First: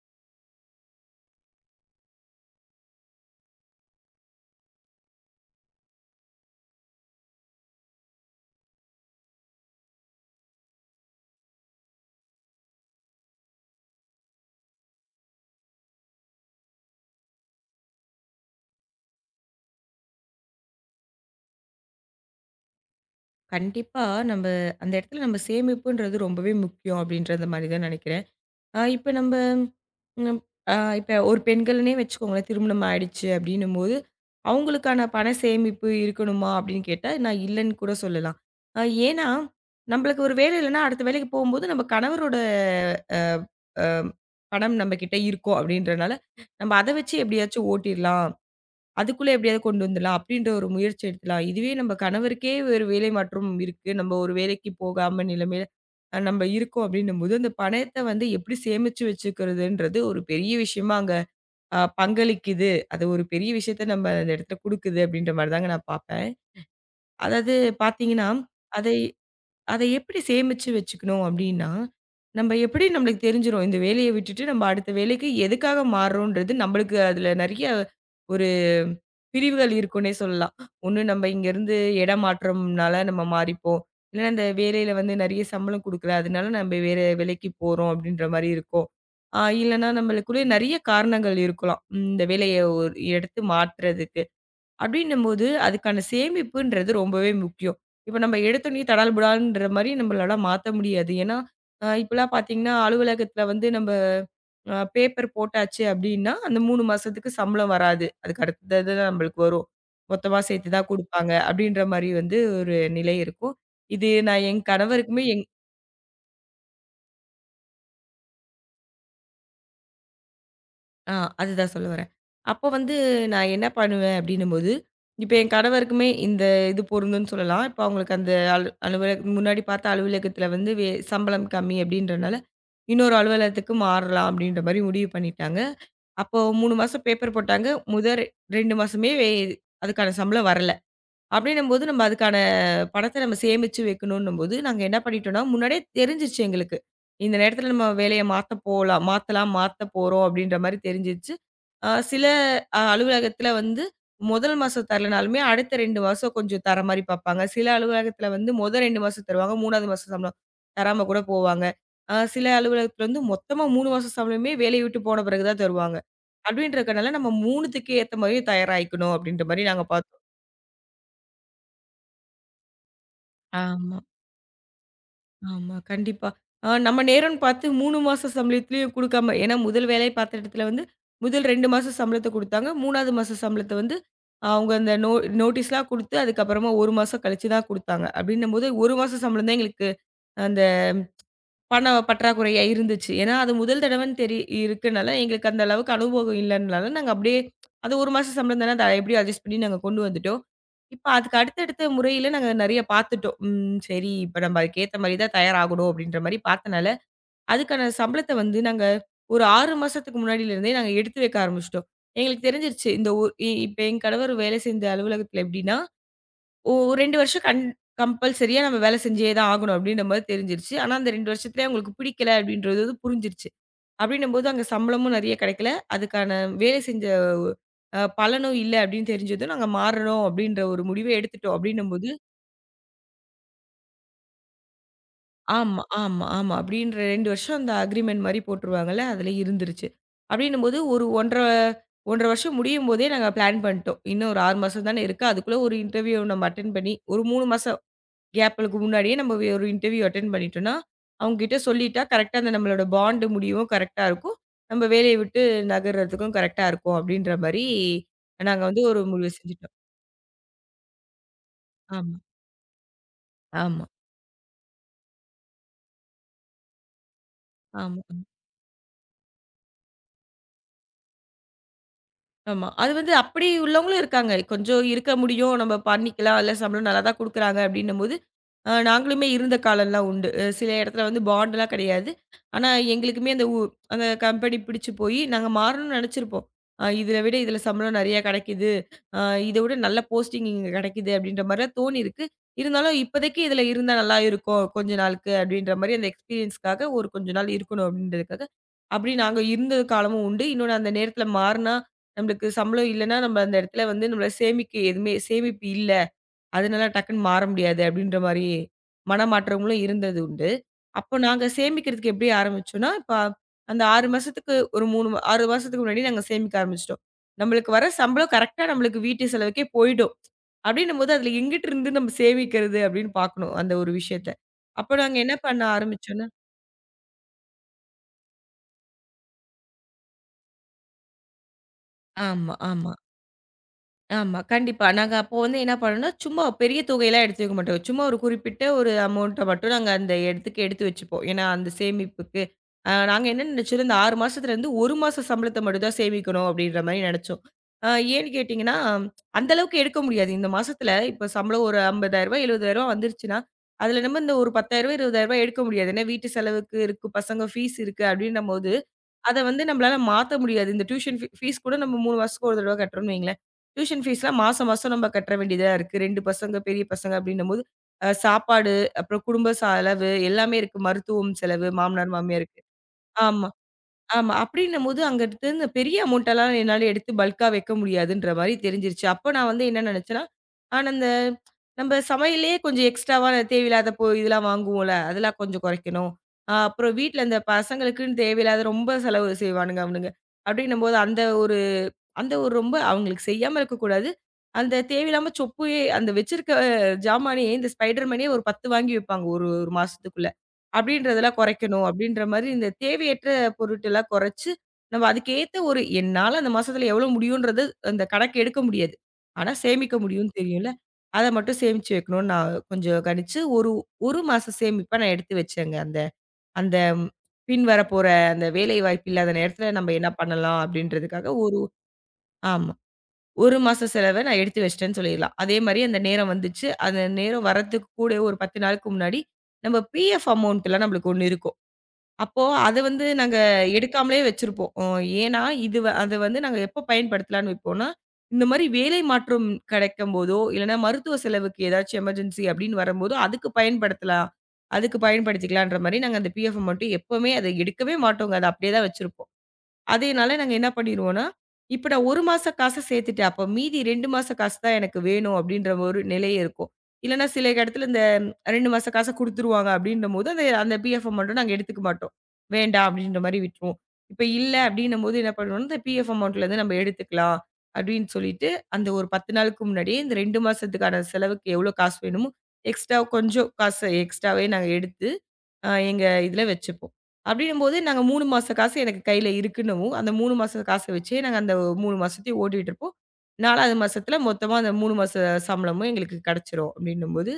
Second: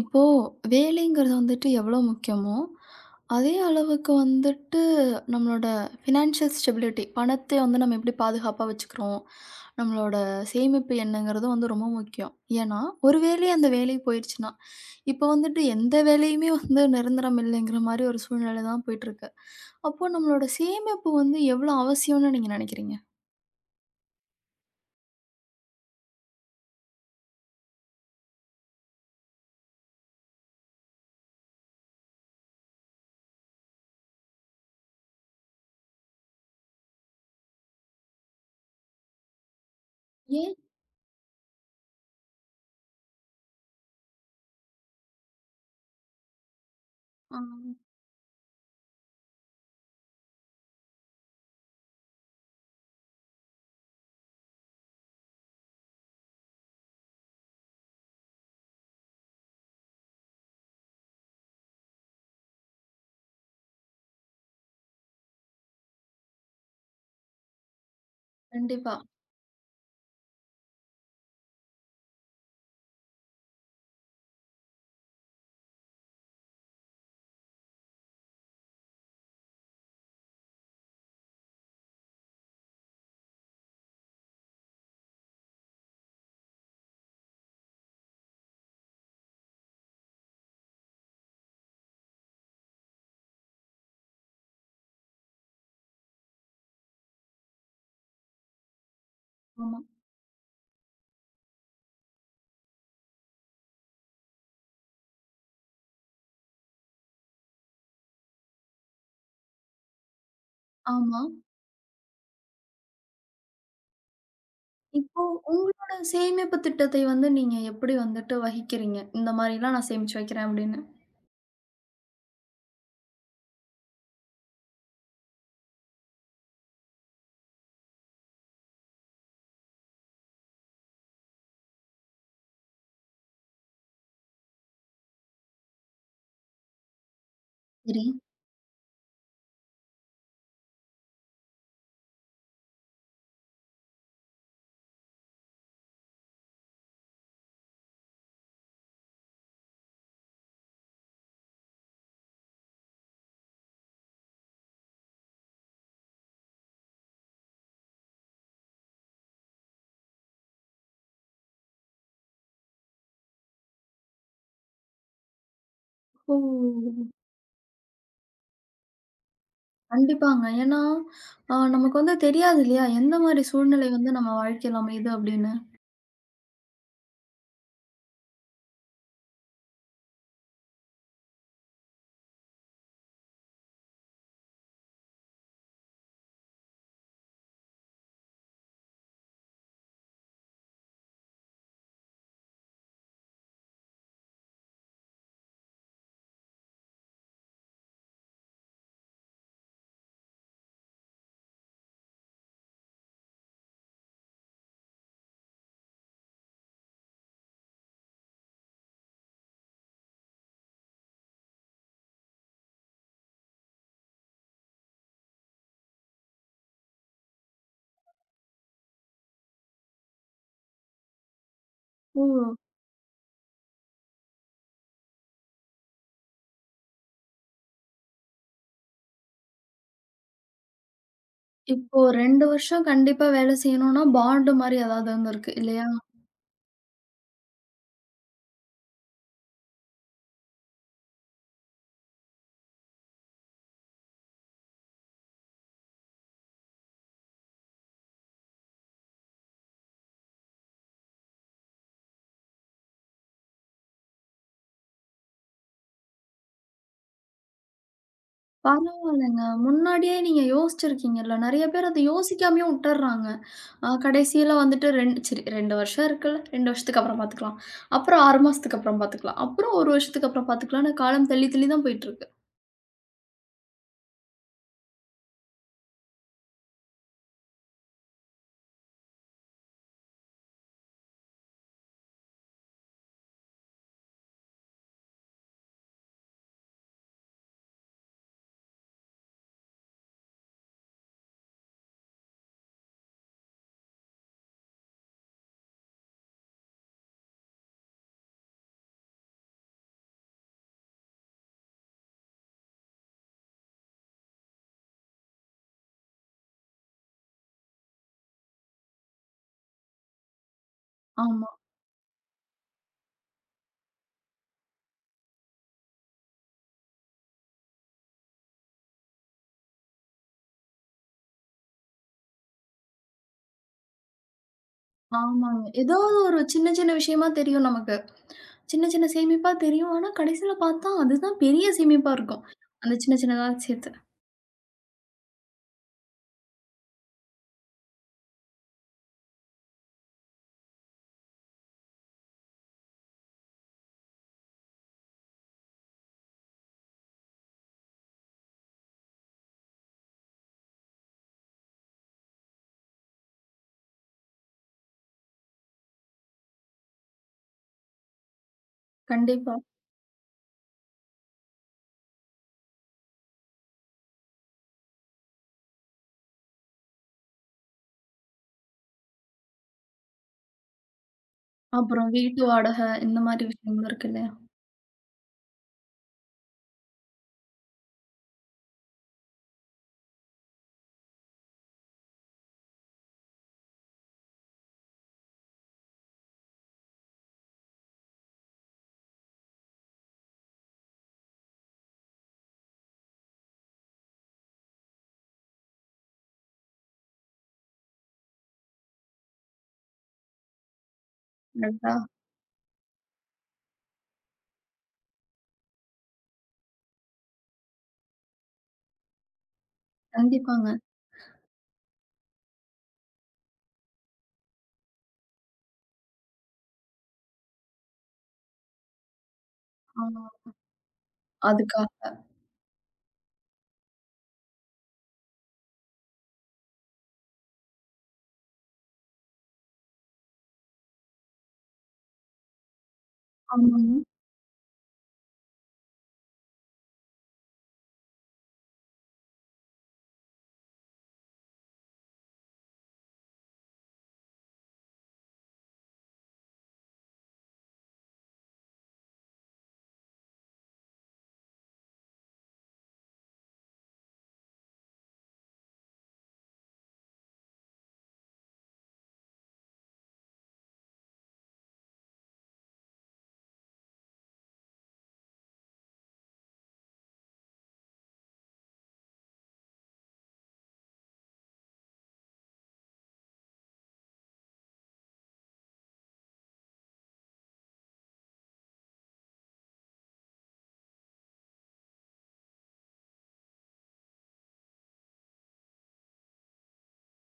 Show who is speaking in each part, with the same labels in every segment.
Speaker 1: இப்போ வேலைங்கிறது வந்துட்டு எவ்வளோ முக்கியமோ, அதே அளவுக்கு வந்துட்டு நம்மளோட ஃபினான்ஷியல் ஸ்டெபிலிட்டி பணத்தை வந்து நம்ம எப்படி பாதுகாப்பா வச்சுக்கிறோம், நம்மளோட சேமிப்பு என்னங்கிறதும் வந்து ரொம்ப முக்கியம். ஏன்னா, ஒரு வேளை அந்த வேலை போயிருச்சுன்னா, இப்போ வந்துட்டு எந்த வேலையுமே வந்து நிரந்தரம் இல்லைங்கிற மாரி ஒரு சூழ்நிலை தான் போயிட்டுருக்கு. அப்போ நம்மளோட சேமிப்பு வந்து எவ்வளோ அவசியம்னு நீங்க நினைக்கிறீங்க?
Speaker 2: கண்டிப்பா. நம்ப அந்த இடத்துல நம்ம சேமிப்புன்றது ரொம்பவே முக்கியம் அப்படின்றது மாரி தான் நெனைக்கிறேன். அ இப்ப நம்ப ம் அ இப்ப ஒரு பெண்கள்னே வச்சுக்கோங்களேன், திருமணம் ஆயிடுச்சு அப்படின்னும்போது, அவங்களுக்கான பண சேமிப்பு இருக்கணுமா அப்படின்னு கேட்டா, நான் இல்லன்னு கூட சொல்லலாம். அ ஏன்னா, நம்பளுக்கு ஒரு
Speaker 1: ஏன்?
Speaker 2: வேலை இல்லன்னா, அடுத்த வேலைக்கு போகும்போது நம்ம கணவரோட அ அ பணம் நம்ம கிட்ட இருக்கும் அப்படின்றனால, நம்ம அத வச்சு
Speaker 1: ஆ.
Speaker 2: எப்படியாச்சும் ஓட்டிறலாம். அதுக்குள்ள எப்படியாவது கொண்டு வந்துடலாம் அப்படின்ற ஒரு முயற்சி எடுக்கலாம். இதுவே நம்ம கணவருக்கே ஒரு வேலை மாற்றம் இருக்கு. நம்ம ஒரு வேலைக்கு போகாம நிலைமையில நம்ம இருக்கோம் அப்படின்னும்போது, அந்த பணத்த வந்து எப்படி சேமிச்சு வச்சுக்கிறதுன்றது ஒரு பெரிய விஷயமா அங்க பங்களிக்குது. அது ஒரு பெரிய விஷயத்த நம்ம அந்த இடத்துல குடுக்குது அப்படின்ற மாரி தாங்க நான் பார்ப்பேன். அதாவது பார்த்தீங்கன்னா,
Speaker 1: கண்டிப்பா.
Speaker 2: அதை அத எப்படி சேமிச்சு வச்சுக்கணும் அப்படின்னா, நம்ம எப்படி நம்மளுக்கு தெரிஞ்சிரும். இந்த வேலைய விட்டுட்டு நம்ம அடுத்த வேலைக்கு எதுக்காக மாறுறோம்ன்றது நம்மளுக்கு அதுல நெறைய ஒரு பிரிவுகள் இருக்குன்னே சொல்லலாம். ஒண்ணு நம்ம இங்கருந்து இடமாற்றம்னால நம்ம மாறிப்போம். இல்லன்னா இந்த வேலையில வந்து நெறைய சம்பளம் குடுக்கல. அதனால நம்ம வேற வேலைக்கு போறோம் அப்படின்ற மாரி இருக்கும். இல்லன்னா நம்மளுக்குள்ளே நெறைய காரணங்கள் இருக்கலாம். இந்த வேலைய ஒரு எடுத்து மாத்துறதுக்கு. அப்படின்னும்போது, அதுக்கான சேமிப்புன்றது ரொம்பவே முக்கியம். இப்ப நம்ம எடுத்தோனே தடால் புடால்ன்ற
Speaker 1: ஆமா.
Speaker 2: மாரி நம்மளால மாத்த முடியாது. ஏன்னா, இப்பலாம் பார்த்தீங்கன்னா, அலுவலகத்தில வந்து நம்ம பேப்பர் போட்டாச்சு அப்படின்னா, அந்த 3 மாசத்துக்கு சம்பளம் வராது. அதுக்கு அடுத்தது தான் நம்மளுக்கு வரும். மொத்தமா சேர்த்து தான்
Speaker 1: ஆமா.
Speaker 2: குடுப்பாங்க. அப்படின்ற மாரி வந்து ஒரு நிலை இருக்கும். இது நான் என்
Speaker 1: இப்போ
Speaker 2: கணவருக்குமே எங்க
Speaker 1: உங்களோட சேமிப்பு திட்டத்தை வந்து நீங்க எப்படி வந்துட்டு வகிக்கிறீங்க? இந்த மாரிலாம் நான் சேமிச்சு வைக்கிறேன் அப்படின்னு.
Speaker 2: ஆ அதுதான் சொல்ல வரேன். அப்போ வந்து நான் என்ன பண்ணுவேன் அப்டின்னும்போது, இப்ப என் கணவருக்குமே இந்த இது பொருந்தும்னு சொல்லலாம். இப்ப அவங்களுக்கு அந்த அலுவலக முன்னாடி பார்த்த அலுவலகத்தில வந்து சம்பளம் கம்மி அப்டின்றனால, இன்னொரு அலுவலகத்துக்கு மாறலாம் அப்டின்ற மாரி முடிவு பண்ணிட்டாங்க. அப்போ 3 மாசம் பேப்பர் போட்டாங்க.
Speaker 1: சரி.
Speaker 2: முதல் 2 மாசமே அதுக்கான சம்பளம் வரல. அப்படின்னும்போது நம்ம அதுக்கான பணத்த நம்ம சேமிச்சு வைக்கணுன்னும்போது, நாங்க என்ன பண்ணிட்டோம்னா, முன்னாடியே தெரிஞ்சிருச்சு எங்களுக்கு. இந்த நேரத்தில நம்ம வேலைய மாத்த போலாம் மாத்தலாம், மாத்த போறோம் அப்படின்ற மாரி தெரிஞ்சிருச்சு. சில அலுவலகத்தில வந்து முதல் மாசம் தரலனாலுமே, அடுத்த 2 மாசம் கொஞ்சம் தர மாரி பார்ப்பாங்க. சில அலுவலகத்தில வந்து மொத 2 மாசம் தருவாங்க. 3வது மாசம் சம்பளம் தராம கூட போவாங்க. சில அலுவலகத்தில வந்து மொத்தமா 3 மாசம் சம்பளமே வேலைய விட்டு போன பிறகு தான் தருவாங்க.
Speaker 1: ஓ!
Speaker 2: அப்படின்றதுனால நம்ம 3த்துக்கு ஏத்த மாரியும் தயாராயிக்கணும் அப்படின்ற மாரி நாங்க பார்த்தோம்.
Speaker 1: கண்டிப்பாங்க. ஏன்னா, நமக்கு வந்து தெரியாது இல்லையா? எந்த மாரி சூழ்நிலை
Speaker 2: ஆமா.
Speaker 1: வந்து நம்ம வாழ்க்கையில அமையுது அப்படின்னு.
Speaker 2: ஆமா, கண்டிப்பா. நம்ம நேரம்னு பார்த்து 3 மாச சம்பளத்துலயும் குடுக்காம ஏன்னா முதல் வேலை பார்த்த இடத்துல வந்து, முதல் 2 மாசம் சம்பளத்த குடுத்தாங்க. 3வது மாச சம்பளத்த வந்து, அவங்க அந்த நோட்டீஸ்லாம் குடுத்து, அதுக்கப்புறமா 1 மாசம் கழிச்சு தான் குடுத்தாங்க. அப்படின்னும்போது 1 மாச சம்பளம் தான் எங்களுக்கு அந்த பண பற்றாக்குறையா இருந்துச்சு. ஏன்னா, அது முதல் தடவன்னு இருக்கனால, எங்களுக்கு அந்த அளவுக்கு அனுபவம் இல்லன்னால, நாங்க அப்படியே அது 1 மாச சம்பளம் தானே. அத எப்படியும் அட்ஜஸ்ட் பண்ணி நாங்க கொண்டு வந்துட்டோம். இப்ப அதுக்கு அடுத்தடுத்த முறையில நாங்க நெறைய பார்த்துட்டோம். சரி, இப்ப நம்ம அதுக்கேத்த மாரி தான் தயாராகணும் அப்படின்ற மாரி பார்த்தனால, அதுக்கான சம்பளத்த வந்து நாங்க ஒரு 6 மாசத்துக்கு முன்னாடிலருந்தே நாங்க எடுத்து வைக்க ஆரம்பிச்சுட்டோம். எங்களுக்கு தெரிஞ்சிருச்சு. இந்த ஒ இ இப்ப என் கணவர் வேலை செஞ்ச அலுவலகத்துல எப்படின்னா, ஓ! 2 வருஷம் கம்பல்சரியா நம்ம வேலை செஞ்சே தான் ஆகணும் அப்டின்ற மாரி தெரிஞ்சிருச்சு. ஆனா, அந்த 2 வருஷத்துலயே அவங்களுக்கு
Speaker 1: ஓ!
Speaker 2: பிடிக்கல அப்டின்றது வந்து புரிஞ்சிருச்சு. அப்டின்னும்போது அங்க சம்பளமும் நெறைய கிடைக்கல. அதுக்கான வேலை செஞ்ச பலனும் இல்ல அப்டின்னு தெரிஞ்சதும் நாங்க மாறணும் அப்டின்ற ஒரு முடிவே எடுத்துட்டோம்
Speaker 1: இப்போ
Speaker 2: அப்டின்னும்போது
Speaker 1: 2 வருஷம் கண்டிப்பா வேலை செய்யணும்னா, பாண்டு மாரி ஏதாவது இருந்திருக்கு
Speaker 2: ஆமா,
Speaker 1: இல்லையா?
Speaker 2: ஆமா, ஆமா. அப்டின்ற 2 வருஷம் அந்த அக்ரீமெண்ட் மாரி போட்டுருவாங்கல்ல, அதுல இருந்துருச்சு. அப்டின்னும்போது ஒரு 1 1/2 வருஷம் முடியும்போதே நாங்க பிளான் பண்ணிட்டோம். இன்னும் ஒரு 6 மாசம் தானே இருக்கு. அதுக்குள்ள ஒரு இன்டர்வியூ நம்ம அட்டெண்ட் பண்ணி ஒரு 3 மாசம் கேப்களுக்கு முன்னாடியே நம்ம ஒரு இன்டர்வியூ அட்டெண்ட் பண்ணிட்டோம்னா, அவங்ககிட்ட சொல்லிட்டா கரெக்ட்டா அந்த நம்மளோட பாண்ட் முடியவும் கரெக்ட்டா இருக்கும். நம்ம வேலைய விட்டு நகர்றதுக்கும் கரெக்ட்டா இருக்கும். அப்டின்ற மாரி நாங்க வந்து ஒரு முடிவு
Speaker 1: பரவாயில்லங்க.
Speaker 2: செஞ்சுட்டோம்.
Speaker 1: முன்னாடியே நீங்க யோசிச்சிருக்கீங்கல்ல. நெறைய பேர் அத
Speaker 2: ஆமா,
Speaker 1: யோசிக்காமயே உட்டர்றாங்க.
Speaker 2: ஆமா,
Speaker 1: ஆ கடைசியில வந்துட்டு 2 சரி 2 வருஷம் இருக்குல்ல. 2 வருஷத்துக்கு அப்புறம் பார்த்துக்கலாம்.
Speaker 2: ஆமா.
Speaker 1: அப்புறம் 6 மாசத்துக்கு அப்புறம் பார்த்துக்கலாம். அப்புறம் 1 வருஷத்துக்கு அப்புறம் பார்த்துக்கலாம்ன்னு காலம் தள்ளி தள்ளி தான் போயிட்டுருக்கு.
Speaker 2: ஆமா. அது வந்து அப்படி உள்ளவங்களும் இருக்காங்க. கொஞ்சம் இருக்க முடியும். நம்ம பண்ணிக்கலாம். இல்ல சம்பளம் நல்லா தான் குடுக்குறாங்க அப்படின்னும்போது, நாங்களுமே இருந்த காலம்லாம் உண்டு. சில இடத்துல வந்து பாண்ட்லாம் கிடையாது. ஆனா எங்களுக்குமே அந்த அந்த கம்பெனி பிடிச்சு போயி நாங்க மாறணும்னு நெனச்சிருப்போம். இத விட இதுல சம்பளம் நெறையா கிடைக்குது. அ இத விட நல்ல போஸ்டிங் இங்க கிடைக்குது அப்படின்ற மாரிலாம் தோணியிருக்கு. இருந்தாலும் இப்போதைக்கு இதுல இருந்தா நல்லா இருக்கும். கொஞ்ச நாளுக்கு அப்படின்ற மாரி அந்த எக்ஸ்பீரியன்ஸ்க்காக ஒரு கொஞ்ச நாள் இருக்கணும் அப்படின்றதுக்காக, அப்படி நாங்க இருந்த காலமும் உண்டு. இன்னொன்னு அந்த நேரத்துல மாறுனா நம்மளுக்கு சம்பளம் இல்லன்னா, நம்ம அந்த இடத்துல வந்து நம்மள சேமிக்க எதுவுமே சேமிப்பு இல்ல. அதனால டக்குன்னு மாற முடியாது அப்படின்ற மாரி மனமாற்றங்களும் இருந்தது உண்டு. அப்போ நாங்க
Speaker 1: ஆமா.
Speaker 2: சேமிக்கிறதுக்கு எப்படி ஆரம்பிச்சோம்னா, இப்ப அந்த 6 மாசத்துக்கு ஒரு 3 மா 6 மாசத்துக்கு முன்னாடி நாங்க சேமிக்க ஆரம்பிச்சுட்டோம். நம்மளுக்கு வர சம்பளம் கரெக்ட்டா நம்மளுக்கு வீட்டு செலவுக்கே போயிடும். அப்படின்னும்போது அதுல எங்கிட்டு இருந்து நம்ம சேமிக்கிறது அப்படின்னு பார்க்கணும் அந்த ஒரு விஷயத்த. அப்ப நாங்க என்ன பண்ண
Speaker 1: ஆமாங்க. ஏதாவது
Speaker 2: ஆரம்பிச்சோம்னா
Speaker 1: ஒரு சின்ன சின்ன விஷயமா தெரியும் நமக்கு. சின்ன சின்ன சேமிப்பா தெரியும். ஆனா கடைசியில பார்த்தா அதுதான் பெரிய சேமிப்பா இருக்கும்.
Speaker 2: ஆமா, ஆமா.
Speaker 1: அந்த சின்ன சின்னதா சேர்த்து.
Speaker 2: ஆமா. கண்டிப்பா. நாங்க அப்போ வந்து என்ன பண்ணோம்னா, சும்மா பெரிய தொகையெல்லாம் எடுத்து வைக்க மாட்டோம். சும்மா ஒரு குறிப்பிட்ட ஒரு அமௌண்ட்ட மட்டும் நாங்க அந்த இடத்துக்கு எடுத்து வச்சுப்போம். ஏன்னா, அந்த சேமிப்புக்கு. நாங்க என்ன நினைச்சோம், இந்த 6 மாசத்துலருந்து 1 மாச சம்பளத்த மட்டும் தான் சேமிக்கணும் அப்படின்ற மாரி நெனைச்சோம். அ ஏன்னு கேட்டீங்கன்னா, அந்த அளவுக்கு எடுக்க முடியாது. இந்த மாசத்துல இப்ப சம்பளம் ஒரு ரூ. 50,000 ரூ. 70,000 வந்துருச்சுன்னா, அதுல நம்ம இந்த ஒரு ரூ. 10,000 ரூ. 20,000 எடுக்க முடியாது. ஏன்னா, வீட்டு செலவுக்கு இருக்கு, பசங்க ஃபீஸ் இருக்கு அப்படின்னும்போது அத
Speaker 1: கண்டிப்பா.
Speaker 2: வந்து நம்மளால மாத்த முடியாது. இந்த டியூஷன் ஃபீஸ் கூட நம்ம 3 வருஷத்துக்கு ஒரு தடவ கட்டுறோம்னு வைங்களேன். டியூஷன் ஃபீஸ்லாம் மாசம், மாசம் நம்ம கட்ட வேண்டியதா இருக்கு. 2 பசங்க, பெரிய பசங்க அப்படின்னும்போது, சாப்பாடு, அப்புறம் குடும்ப செலவு எல்லாமே இருக்கு. மருத்துவம் செலவு,
Speaker 1: அப்புறம்
Speaker 2: மாமனார்,
Speaker 1: வீட்டு
Speaker 2: மாமியாருக்கு.
Speaker 1: வாடகை இந்த மாரி
Speaker 2: ஆமா.
Speaker 1: விஷயங்கள் இருக்கு இல்லையா?
Speaker 2: ஆமா. அப்படின்னும்போது அங்கருந்து இந்த பெரிய அமௌண்ட்டெல்லாம் என்னால எடுத்து பல்க்கா வைக்க முடியாதுன்ற மாரி தெரிஞ்சிருச்சு. அப்போ நான் வந்து என்ன நெனச்சேன்னா, அந்த நம்ம சமையல்லயே கொஞ்சம் எக்ஸ்ட்ராவா தேவையில்லாத இதெல்லாம் வாங்குவோம்ல, அதெல்லாம் கொஞ்சம் குறைக்கணும். அப்புறம் வீட்ல இந்த பசங்களுக்குன்னு தேவையில்லாத ரொம்ப செலவு செய்வானுங்க அவனுங்க. அப்படின்னும்போது அந்த ஒரு ரொம்ப அவங்களுக்கு செய்யாம இருக்கக்கூடாது. அந்த தேவையில்லாம சொப்பே அந்த வச்சிருக்க ஜாமானே இந்த ஸ்பைடர் மேனே ஒரு 10 வாங்கி வைப்பாங்க ஒரு மாசத்துக்குள்ள. அப்படின்றதெல்லாம் குறைக்கணும்
Speaker 1: கரெக்ட்டா?
Speaker 2: அப்படின்ற மாரி இந்த தேவையற்ற பொருட்டெல்லாம் குறைச்சு, நம்ம அதுக்கேத்த ஒரு என்னால அந்த மாசத்துல எவ்வளோ முடியுன்றது அந்த கணக்கு எடுக்க முடியாது. ஆனா சேமிக்க முடியும்னு தெரியும்ல.
Speaker 1: கண்டிப்பாங்க.
Speaker 2: அத மட்டும் சேமிச்சு வைக்கணும்னு நான் கொஞ்சம் கணிச்சு ஒரு மாச சேமிப்பா நான் எடுத்து வச்சேங்க. அந்த அந்த பின் வரப்போற அந்த வேலை வாய்ப்பு இல்லாத நேரத்துல நம்ம என்ன
Speaker 1: ஆமா.
Speaker 2: பண்ணலாம் அப்படின்றதுக்காக ஒரு
Speaker 1: அதுக்காக.
Speaker 2: ஆமா. 1 மாச செலவ நான் எடுத்து வச்சுட்டேன்னு சொல்லிடலாம். அதே மாரி அந்த நேரம் வந்துச்சு. அந்த நேரம் வரதுக்கு கூட ஒரு 10 நாளுக்கு முன்னாடி, நம்ம பிஎஃப் அமௌண்ட்லாம் நம்மளுக்கு ஒண்ணு இருக்கும். அப்போ அத வந்து நாங்க
Speaker 1: ஆமாங்க.
Speaker 2: எடுக்காமலே வச்சிருப்போம். ஏன்னா, இது அத வந்து நாங்க எப்ப பயன்படுத்தலான்னு வைப்போம்னா, இந்த மாரி வேலை மாற்றம் கிடைக்கும்போதோ, இல்லன்னா மருத்துவ செலவுக்கு ஏதாச்சும் எமர்ஜென்சி அப்டின்னு வரும்போதோ, அதுக்கு பயன்படுத்தலாம். அதுக்கு பயன்படுத்திக்கலான்ற மாரி நாங்க அந்த பிஎஃப் அமௌண்ட் எப்பவுமே அத எடுக்கவே மாட்டோங்க. அத அப்டியே தான் வச்சிருப்போம். அதேனால நாங்க என்ன பண்ணிருவோம்னா, இப்ப நான் 1 மாச காச சேர்த்துட்டேன். அப்ப மீதி 2 மாச காசு தான் எனக்கு வேணும் அப்படின்ற ஒரு நிலை இருக்கும். இல்லன்னா சில இடத்துல இந்த 2 மாச காச குடுத்துருவாங்க அப்படின்னும்போது, அந்த அந்த பிஎஃப் அமௌண்ட்ட நாங்க எடுத்துக்க மாட்டோம். வேண்டாம் அப்படின்ற மாரி விட்டுருவோம். இப்ப இல்ல அப்படின்னும்போது என்ன பண்ணுவோம்னா, இந்த பிஎஃப் அமௌண்ட்ல இருந்து நம்ம எடுத்துக்கலாம் அப்படின்னு சொல்லிட்டு, அந்த ஒரு 10 நாளுக்கு முன்னாடியே இந்த 2 மாசத்துக்கான செலவுக்கு எவ்வளோ காசு வேணுமோ, எக்ஸ்ட்ரா கொஞ்சம் காசு எக்ஸ்ட்ராவே நாங்க எடுத்து எங்க இதுல வச்சுப்போம். அப்படின்னும்போது நாங்க 3 மாச காசு எனக்கு கையில இருக்குன்னவும், அந்த 3 மாச காச வச்சே நாங்க அந்த 3 மாசத்தையும் ஓட்டிட்டுருப்போம். 4வது மாசத்துல மொத்தமா அந்த 3 மாச சம்பளமும் எங்களுக்கு கிடைச்சிரும் அப்படின்னும்போது,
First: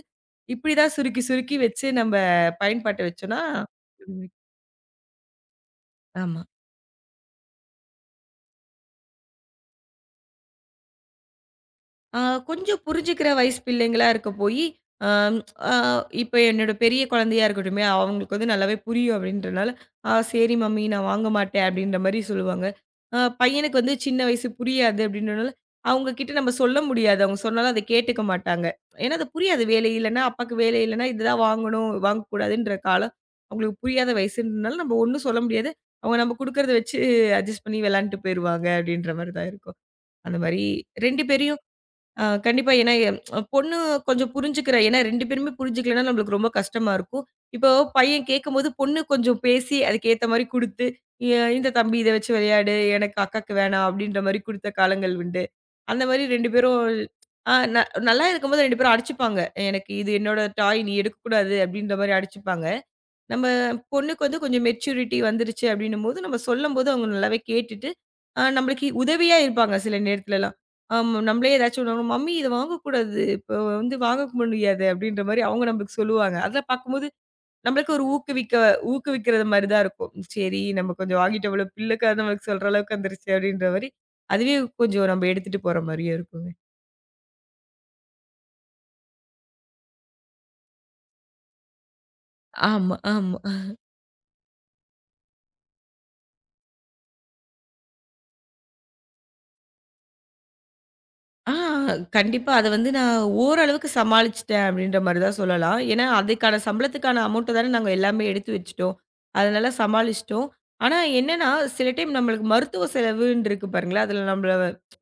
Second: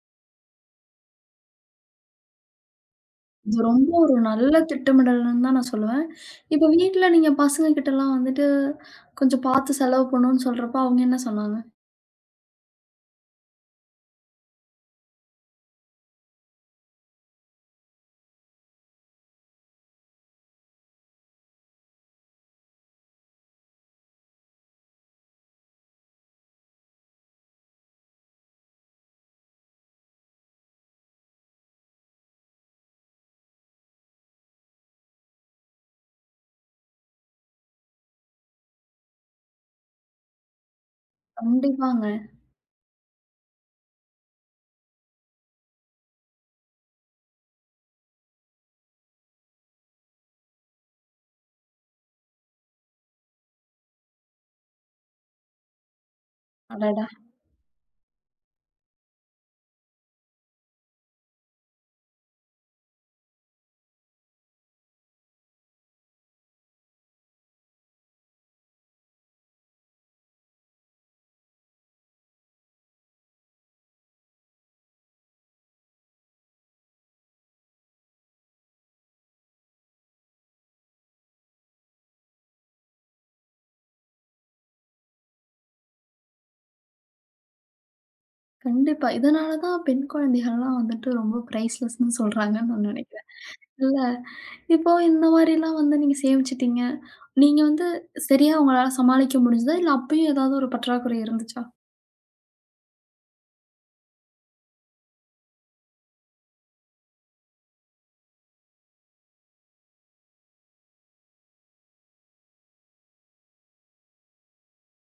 Speaker 2: இப்படிதான் சுருக்கி சுருக்கி வச்சு நம்ம பயன்பாட்ட வச்சோம்னா
Speaker 1: இது ரொம்ப ஒரு
Speaker 2: ம்.
Speaker 1: நல்ல திட்டமிடல்ன்னு தான் நான் சொல்லுவேன்.
Speaker 2: ஆமா.
Speaker 1: இப்ப வீட்ல நீங்க பசங்க கிட்டலாம் வந்துட்டு கொஞ்சம் பார்த்து செலவு பண்ணுன்னு சொல்றப்போ, அவங்க என்ன சொன்னாங்க?
Speaker 2: ஆ கொஞ்சம் புரிஞ்சுக்கிற வயசு பிள்ளைங்களா இருக்க போயி, அம் அ இப்ப என்னோட பெரிய குழந்தையா இருக்கட்டுமே, அவங்களுக்கு வந்து நல்லாவே புரியும் அப்படின்றனால, "ஆ சரி மம்மி நான் வாங்க மாட்டேன்" அப்படின்ற மாரி சொல்லுவாங்க. பையனுக்கு வந்து சின்ன வயசு புரியாது அப்படின்றனால, அவங்க கிட்ட நம்ம சொல்ல முடியாது. அவங்க சொன்னாலும் அத கேட்டுக்க மாட்டாங்க. ஏன்னா அது புரியாது. வேலை இல்லன்னா, அப்பாக்கு வேலை இல்லன்னா, இதுதான் வாங்கணும், வாங்கக்கூடாதுன்ற காலம். அவங்களுக்கு புரியாத வயசுன்றனால நம்ம ஒண்ணும் சொல்ல முடியாது. அவங்க நம்ம குடுக்கறத வச்சு அட்ஜஸ்ட் பண்ணி விளையாண்டுட்டு போயிருவாங்க அப்படின்ற மாரி தான் இருக்கும். அந்த மாரி 2 பேரையும்
Speaker 1: கண்டிப்பாங்க.
Speaker 2: கண்டிப்பா. ஏன்னா, பொண்ணு கொஞ்சம் புரிஞ்சுக்கிறா. ஏன்னா 2 பேருமே புரிஞ்சுக்கலன்னா நம்மளுக்கு ரொம்ப கஷ்டமா இருக்கும். இப்போ பையன் கேட்கும்போது பொண்ணு கொஞ்சம் பேசி அதுக்கேத்த மாரி குடுத்து, "எ இந்த தம்பி இத வச்சு விளையாடு. எனக்கு அக்காக்கு வேணாம்." அப்படின்ற மாரி குடுத்த காலங்கள் உண்டு. அந்த மாரி 2 பேரும்
Speaker 1: அடடா!
Speaker 2: ஆ ந நல்லா இருக்கும்போது 2 பேரும் அடிச்சுப்பாங்க. "எனக்கு இது என்னோட டாய். நீ எடுக்கக்கூடாது." அப்படின்ற மாரி அடிச்சுப்பாங்க. நம்ம பொண்ணுக்கு வந்து கொஞ்சம் மெச்சூரிட்டி வந்துருச்சு அப்படின்னும்போது, நம்ம சொல்லும்போது அவங்க நல்லாவே கேட்டுட்டு, நம்மளுக்கு உதவியா இருப்பாங்க சில நேரத்துலலாம். ஆமா, நம்மளே ஏதாச்சும் ஒண்ணு வாங்கணும், "மம்மி இத வாங்கக்கூடாது. இப்போ வந்து வாங்க முடியாது" அப்படின்ற மாரி அவங்க நம்மளுக்கு சொல்லுவாங்க. அதெல்லாம் பார்க்கும்போது நம்மளுக்கு ஒரு ஊக்குவிக்கிறது மாரி தான் இருக்கும். சரி நம்ம கொஞ்சம் வாங்கிட்டோம்ல, பிள்ளைக்காவது நம்மளுக்கு சொல்ற அளவுக்கு வந்துருச்சு அப்படின்ற மாரி, அதுவே கொஞ்சம் நம்ம எடுத்துட்டு போற மாரியும் இருக்குங்க.
Speaker 1: கண்டிப்பா. இதனால தான் பெண் குழந்தைகள்லாம் வந்துட்டு ரொம்ப பிரைஸ்லெஸ்ன்னு சொல்றாங்கன்னு நான்
Speaker 2: ஆமா,
Speaker 1: நெனைக்கிறேன்.
Speaker 2: ஆமா.
Speaker 1: இல்ல. இப்போ இந்த மாரிலாம் வந்து நீங்க சேமிச்சுட்டீங்க. நீங்க வந்து சரியா உங்களால சமாளிக்க முடிஞ்சதா? இல்ல அப்பயும் ஏதாவது ஒரு பற்றாக்குறை
Speaker 2: ஆ
Speaker 1: இருந்துச்சா?
Speaker 2: கண்டிப்பா. அத வந்து நான் ஓரளவுக்கு சமாளிச்சுட்டேன் அப்படின்ற மாரி தான் சொல்லலாம். ஏன்னா, அதுக்கான சம்பளத்துக்கான அமௌண்ட்ட தானே நாங்க எல்லாமே எடுத்து வச்சுட்டோம். அதனால சமாளிச்சுட்டோம். ஆனா என்னன்னா, சில டைம் நம்மளுக்கு மருத்துவ செலவுன்னு இருக்கு பாருங்களேன், அதுல நம்மள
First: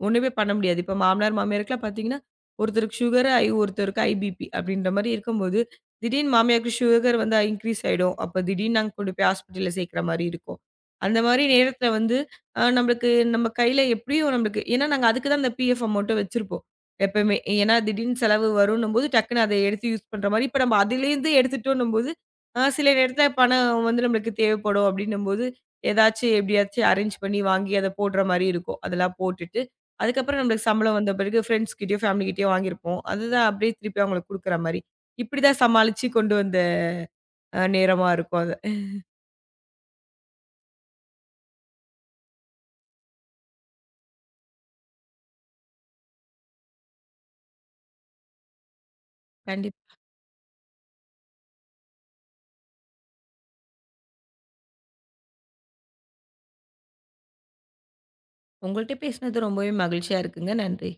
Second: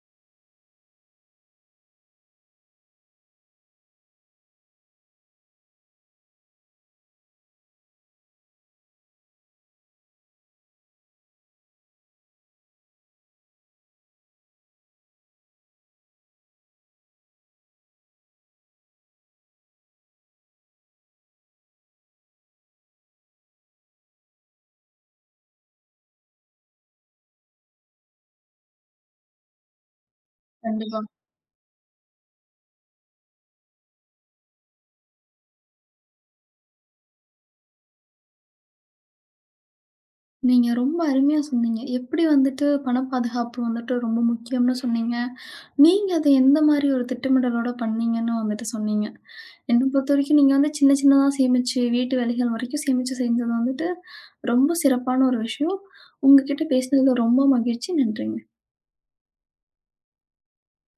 Speaker 2: ஒண்ணுமே பண்ண முடியாது. இப்ப மாமனார், மாமியாருக்குலாம் பார்த்தீங்கன்னா, ஒருத்தருக்கு சுகர், ஒருத்தருக்கு ஐபிபி அப்படின்ற மாரி இருக்கும்போது, திடீர்னு மாமியாருக்கு சுகர் வந்து இன்க்ரீஸ் ஆயிடும். அப்ப திடீர்னு நாங்க கொண்டு போய் ஹாஸ்பிட்டல்ல சேர்க்கிற மாரி இருக்கும். அந்த மாரி நேரத்துல வந்து நம்மளுக்கு நம்ம கையில எப்படியும் நம்மளுக்கு ஏன்னா நாங்க அதுக்கு தான் அந்த பிஎஃப் அமௌண்ட்ட வச்சிருப்போம். எப்பவுமே. ஏன்னா திடீர்னு செலவு வரும்ன்னும்போது டக்குனு அத எடுத்து யூஸ் பண்ற மாரி, இப்ப நம்ம அதிலேருந்து எடுத்துட்டோம்ன்னும்போது, சில நேரத்துல பணம் வந்து நம்மளுக்கு தேவைப்படும் அப்படின்னும்போது, ஏதாச்சும் எப்படியாச்சும் அரேஞ்ச் பண்ணி வாங்கி அத போடுற மாரி இருக்கும். அதெல்லாம் போட்டுட்டு, அதுக்கப்புறம் நம்மளுக்கு சம்பளம்
Speaker 1: கண்டிப்பா.
Speaker 2: வந்த பிறகு ஃப்ரெண்ட்ஸ் கிட்டயோ, ஃபேமிலி கிட்டயோ வாங்கியிருப்போம். அதுதான் அப்படியே திருப்பி அவங்களுக்கு குடுக்குற மாரி. இப்படிதான் சமாளிச்சு கொண்டு வந்த நேரமா இருக்கும் அது.
Speaker 1: நீங்க ரொம்ப அருமையா சொன்னீங்க. எப்படி வந்துட்டு பண பாதுகாப்பு வந்துட்டு ரொம்ப முக்கியம்னு சொன்னீங்க. நீங்க அத எந்த மாரி ஒரு திட்டமிடலோட பண்ணீங்கன்னு வந்துட்டு சொன்னீங்க. என்ன
Speaker 2: கண்டிப்பா.
Speaker 1: பொறுத்தவரைக்கும் நீங்க வந்து சின்ன சின்னதா சேமிச்சு, வீட்டு வேலைகள் வரைக்கும் சேமிச்சு செஞ்சது வந்துட்டு ரொம்ப சிறப்பான ஒரு விஷயம். உங்ககிட்ட பேசினதுல ரொம்ப மகிழ்ச்சி. நன்றிங்க.
Speaker 2: உங்கள்ட்ட பேசினது ரொம்பவே மகிழ்ச்சியா இருக்குங்க. நன்றி.